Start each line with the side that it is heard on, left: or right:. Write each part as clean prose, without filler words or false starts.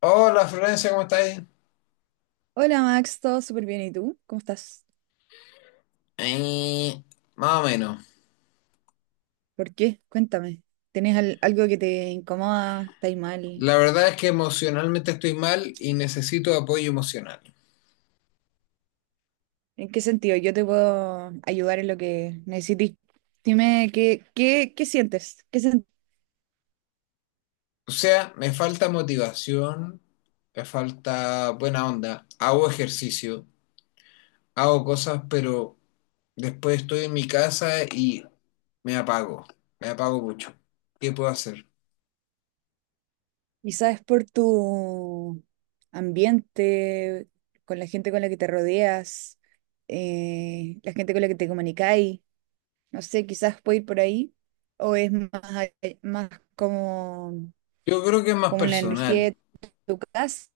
left: Hola, Florencia, ¿cómo estáis?
right: Hola Max, todo súper bien. ¿Y tú? ¿Cómo estás?
left: Eh, Más o menos.
right: ¿Por qué? Cuéntame. ¿Tenés algo que te incomoda? ¿Estás mal?
left: La verdad es que emocionalmente estoy mal y necesito apoyo emocional.
right: ¿En qué sentido? Yo te puedo ayudar en lo que necesites. Dime, ¿qué sientes? ¿Qué
left: O sea, me falta motivación, me falta buena onda. Hago ejercicio, hago cosas, pero después estoy en mi casa y me apago. Me apago mucho. ¿Qué puedo hacer?
right: quizás es por tu ambiente, con la gente con la que te rodeas, la gente con la que te comunicáis. No sé, quizás puede ir por ahí. ¿O es más, más como,
left: Yo creo que es más
right: como la energía
left: personal.
right: de tu casa?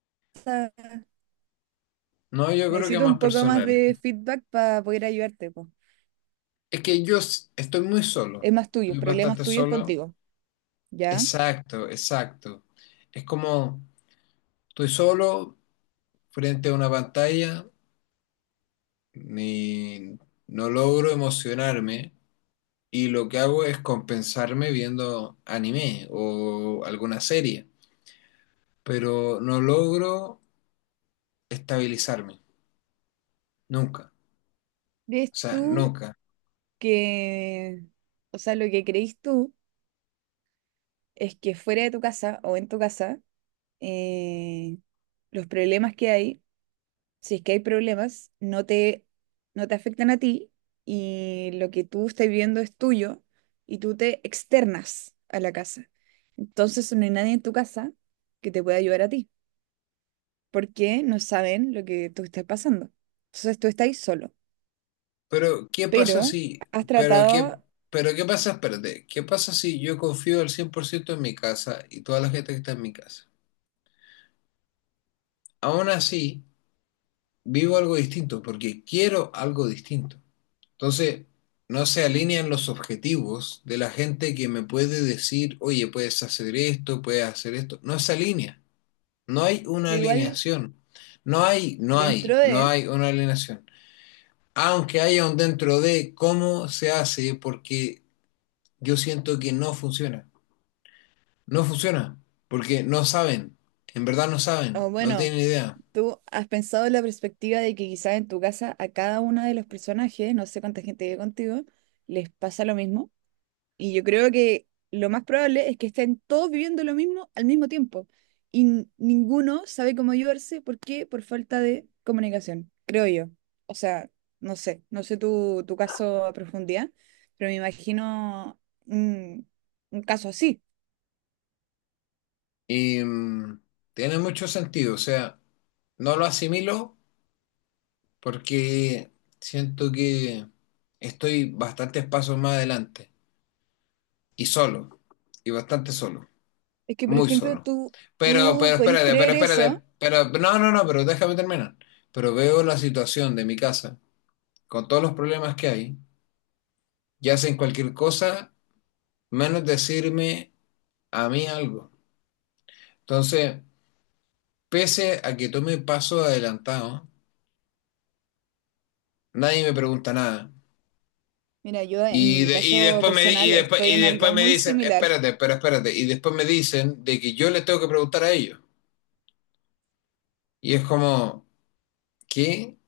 left: No, yo creo que es
right: Necesito un
left: más
right: poco más
left: personal.
right: de feedback para poder ayudarte, po.
left: Es que estoy muy solo.
right: Es más tuyo,
left: Estoy
right: problemas
left: bastante
right: tuyos
left: solo.
right: contigo, ¿ya?
left: Exacto, exacto. Es como estoy solo frente a una pantalla, ni- no logro emocionarme y lo que hago es compensarme viendo anime o alguna serie, pero no logro estabilizarme, nunca,
right: ¿Crees
left: o sea,
right: tú
left: nunca.
right: que, o sea, lo que creís tú es que fuera de tu casa o en tu casa, eh, los problemas que hay, si es que hay problemas, no te afectan a ti, y lo que tú estás viviendo es tuyo y tú te externas a la casa. Entonces no hay nadie en tu casa que te pueda ayudar a ti, porque no saben lo que tú estás pasando. Entonces tú estás solo,
left: Pero ¿qué pasa
right: pero
left: si,
right: has
left: pero qué,
right: tratado,
left: ¿Pero qué pasa, espérate, qué pasa si yo confío al 100% en mi casa y toda la gente que está en mi casa? Aún así vivo algo distinto porque quiero algo distinto. Entonces, no se alinean los objetivos de la gente que me puede decir, oye, puedes hacer esto, puedes hacer esto. No se alinea. No hay una
right: pero igual
left: alineación.
right: dentro
left: No
right: de,
left: hay una alineación. Aunque haya un dentro de cómo se hace, porque yo siento que no funciona. No funciona, porque no saben. En verdad no
right: o
left: saben, no
right: bueno,
left: tienen idea.
right: tú has pensado en la perspectiva de que quizás en tu casa a cada uno de los personajes, no sé cuánta gente vive contigo, les pasa lo mismo. Y yo creo que lo más probable es que estén todos viviendo lo mismo al mismo tiempo. Y ninguno sabe cómo ayudarse. ¿Por qué? Por falta de comunicación, creo yo. O sea, no sé tu caso a profundidad, pero me imagino un, un caso así.
left: Y tiene mucho sentido. O sea, no lo asimilo porque siento que estoy bastantes pasos más adelante y solo, y bastante solo,
right: Es que, por
left: muy
right: ejemplo,
left: solo. Pero,
right: tú
left: pero
right: podéis
left: espérate, pero
right: creer
left: espérate,
right: eso.
left: pero no, no, no, pero déjame terminar. Pero veo la situación de mi casa con todos los problemas que hay y hacen cualquier cosa menos decirme a mí algo. Entonces, pese a que tome pasos adelantados, nadie me pregunta nada.
right: Mira, yo en
left: Y,
right: mi
left: de- y
right: caso
left: después me, y,
right: personal
left: después,
right: estoy
left: y
right: en algo
left: después me
right: muy
left: dicen,
right: similar.
left: espérate, pero espérate. Y después me dicen de que yo les tengo que preguntar a ellos. Y es como, ¿qué?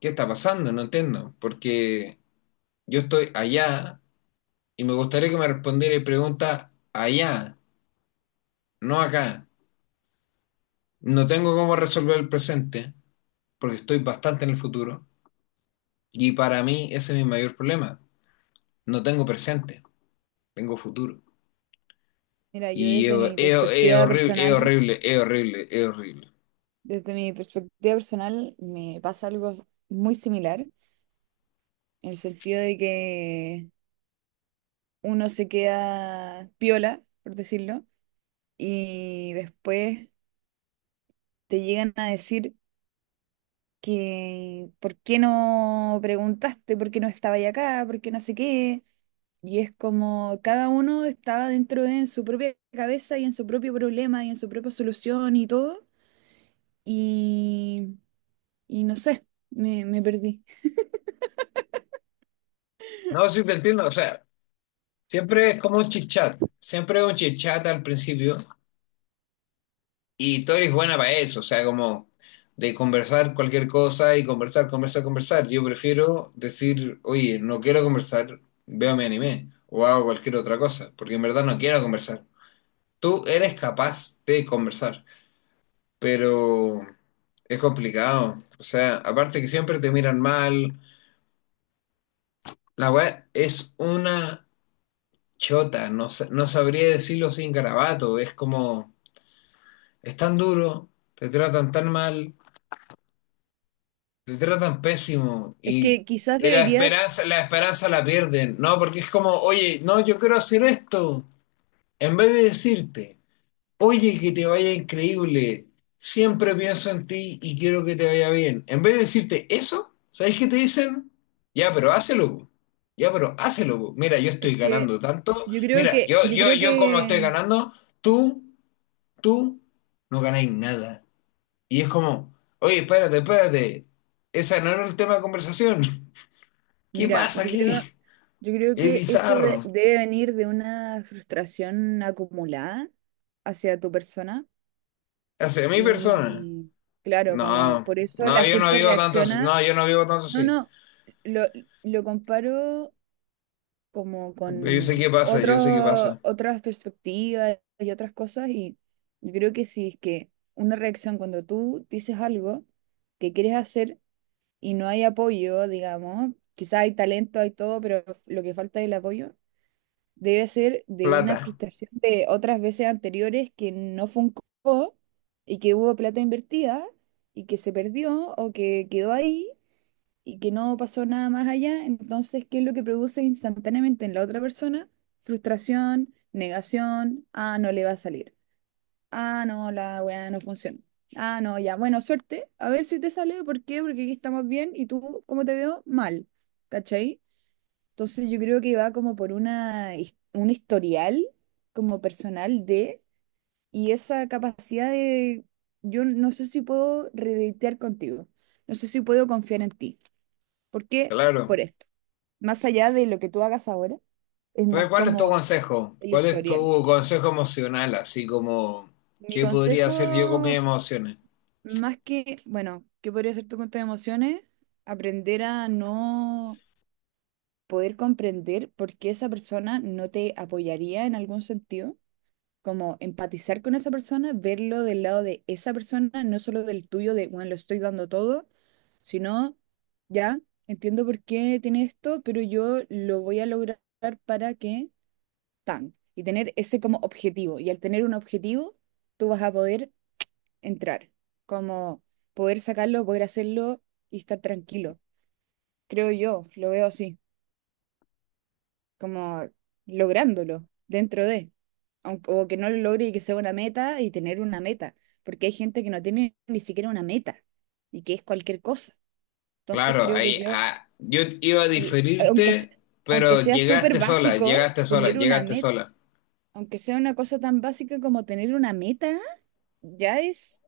left: ¿Qué está pasando? No entiendo. Porque yo estoy allá y me gustaría que me respondiera preguntas allá, no acá. No tengo cómo resolver el presente porque estoy bastante en el futuro. Y para mí ese es mi mayor problema. No tengo presente, tengo futuro.
right: Mira, yo
left: Y
right: desde mi
left: es
right: perspectiva
left: horrible, es
right: personal,
left: horrible, es horrible, es horrible.
right: desde mi perspectiva personal, me pasa algo muy similar, en el sentido de que uno se queda piola, por decirlo, y después te llegan a decir que ¿por qué no preguntaste? ¿Por qué no estaba ya acá? ¿Por qué no sé qué? Y es como cada uno estaba dentro de en su propia cabeza y en su propio problema y en su propia solución y todo, y, y no sé, me perdí.
left: No, sí te entiendo, o sea. Siempre es como un chit-chat, siempre es un chit-chat al principio y tú eres buena para eso, o sea, como de conversar cualquier cosa y conversar, conversar, conversar. Yo prefiero decir, oye, no quiero conversar, veo mi anime o hago cualquier otra cosa, porque en verdad no quiero conversar. Tú eres capaz de conversar, pero es complicado. O sea, aparte que siempre te miran mal, la web es una chota, no, no sabría decirlo sin garabato, es como... Es tan duro, te tratan tan mal, te tratan pésimo
right: Es que quizás
left: y la esperanza,
right: deberías,
left: la esperanza la pierden, ¿no? Porque es como, oye, no, yo quiero hacer esto. En vez de decirte, oye, que te vaya increíble, siempre pienso en ti y quiero que te vaya bien. En vez de decirte eso, ¿sabes qué te dicen? Ya, pero hácelo, po. Ya, pero hácelo, po. Mira, yo estoy
right: es que
left: ganando tanto.
right: yo creo
left: Mira,
right: que, yo creo
left: yo como estoy
right: que,
left: ganando, tú, tú no ganáis nada. Y es como, oye, espérate, espérate, ese no era el tema de conversación. ¿Qué
right: mira,
left: pasa aquí?
right: yo creo
left: Es
right: que eso
left: bizarro.
right: debe venir de una frustración acumulada hacia tu persona.
left: Hacia mi persona.
right: Y claro, como
left: No,
right: por eso
left: no,
right: la
left: yo no
right: gente
left: vivo tanto así.
right: reacciona.
left: No, yo no vivo tanto
right: No,
left: así.
right: no, lo, lo comparo como
left: Pero yo sé qué
right: con
left: pasa, yo sé qué
right: otros
left: pasa.
right: otras perspectivas y otras cosas. Y yo creo que si es que una reacción cuando tú dices algo que quieres hacer y no hay apoyo, digamos, quizás hay talento, hay todo, pero lo que falta es el apoyo, debe ser de una
left: Plata,
right: frustración de otras veces anteriores que no funcó y que hubo plata invertida y que se perdió o que quedó ahí y que no pasó nada más allá. Entonces, ¿qué es lo que produce instantáneamente en la otra persona? Frustración, negación. Ah, no le va a salir. Ah, no, la weá no funciona. Ah, no, ya. Bueno, suerte. A ver si te sale. ¿Por qué? Porque aquí estamos bien y tú, ¿cómo te veo? Mal. ¿Cachai? Entonces yo creo que va como por una, un historial como personal de y esa capacidad de, yo no sé si puedo redetear contigo. No sé si puedo confiar en ti. ¿Por qué?
left: claro.
right: Por esto. Más allá de lo que tú hagas ahora, es
left: Entonces,
right: más
left: ¿cuál es tu
right: como
left: consejo?
right: el
left: ¿Cuál es
right: historial.
left: tu consejo emocional? Así como,
right: Mi
left: ¿qué podría hacer yo con mis
right: consejo,
left: emociones?
right: más que, bueno, ¿qué podría ser tu cuenta de emociones? Aprender a no poder comprender por qué esa persona no te apoyaría en algún sentido, como empatizar con esa persona, verlo del lado de esa persona, no solo del tuyo, de, bueno, lo estoy dando todo, sino, ya, entiendo por qué tiene esto, pero yo lo voy a lograr para que tan, y tener ese como objetivo. Y al tener un objetivo, tú vas a poder entrar, como poder sacarlo, poder hacerlo y estar tranquilo. Creo yo, lo veo así, como lográndolo dentro de, aunque, o que no lo logre y que sea una meta y tener una meta, porque hay gente que no tiene ni siquiera una meta y que es cualquier cosa. Entonces
left: Claro,
right: creo que yo,
left: yo iba a
right: y aunque,
left: diferirte,
right: aunque
left: pero
right: sea súper
left: llegaste sola,
right: básico,
left: llegaste sola,
right: tener una
left: llegaste
right: meta,
left: sola.
right: aunque sea una cosa tan básica como tener una meta, ya es,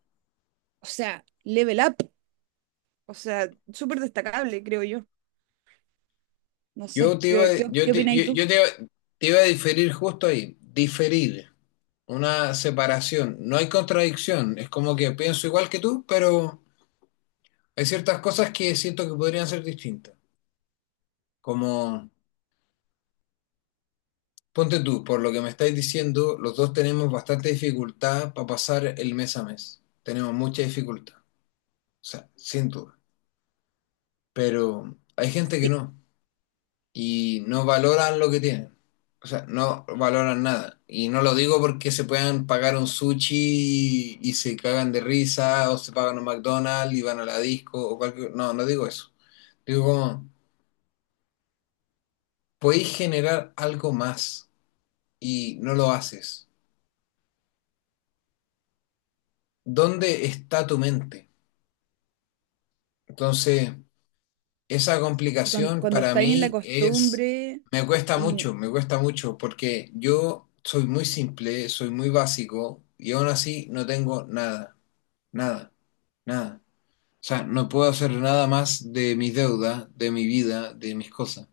right: o sea, level up, o sea, súper destacable, creo yo. No sé,
left: Yo te iba,
right: ¿qué, qué,
left: yo
right: qué
left: te, yo,
right: opinas tú?
left: yo te, iba- Te iba a diferir justo ahí, diferir, una separación. No hay contradicción, es como que pienso igual que tú, pero hay ciertas cosas que siento que podrían ser distintas. Como, ponte tú, por lo que me estáis diciendo, los dos tenemos bastante dificultad para pasar el mes a mes. Tenemos mucha dificultad, o sea, sin duda. Pero hay gente que
right: Sí.
left: no y no valoran lo que tienen. O sea, no valoran nada. Y no lo digo porque se puedan pagar un sushi y se cagan de risa, o se pagan un McDonald's y van a la disco, o cualquier... No, no digo eso. Digo como, podéis generar algo más y no lo haces. ¿Dónde está tu mente? Entonces, esa
right: Y
left: complicación
right: cuando
left: para
right: estáis en la
left: mí es,
right: costumbre, y
left: me cuesta mucho, porque yo soy muy simple, soy muy básico y aún así no tengo nada, nada, nada. O sea, no puedo hacer nada más de mis deudas, de mi vida, de mis cosas.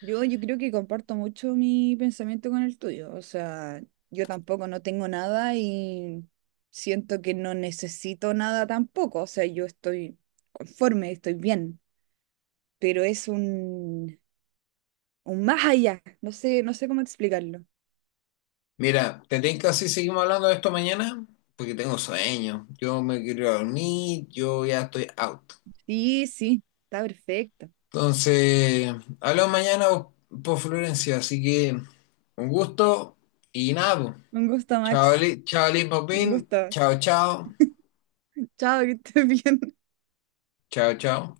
right: yo creo que comparto mucho mi pensamiento con el tuyo. O sea, yo tampoco no tengo nada y siento que no necesito nada tampoco. O sea, yo estoy conforme, estoy bien, pero es un más allá. No sé, no sé cómo explicarlo.
left: Mira, ¿te tinca si seguimos hablando de esto mañana? Porque tengo sueño, yo me quiero ir a dormir, yo ya estoy out.
right: Sí, sí, está perfecto.
left: Entonces, hablamos mañana por Florencia, así que un gusto y nada, po.
right: Un gusto, Max.
left: Chao,
right: Un gusto.
left: chao, chao.
right: Chao, que estés bien.
left: Chao, chao.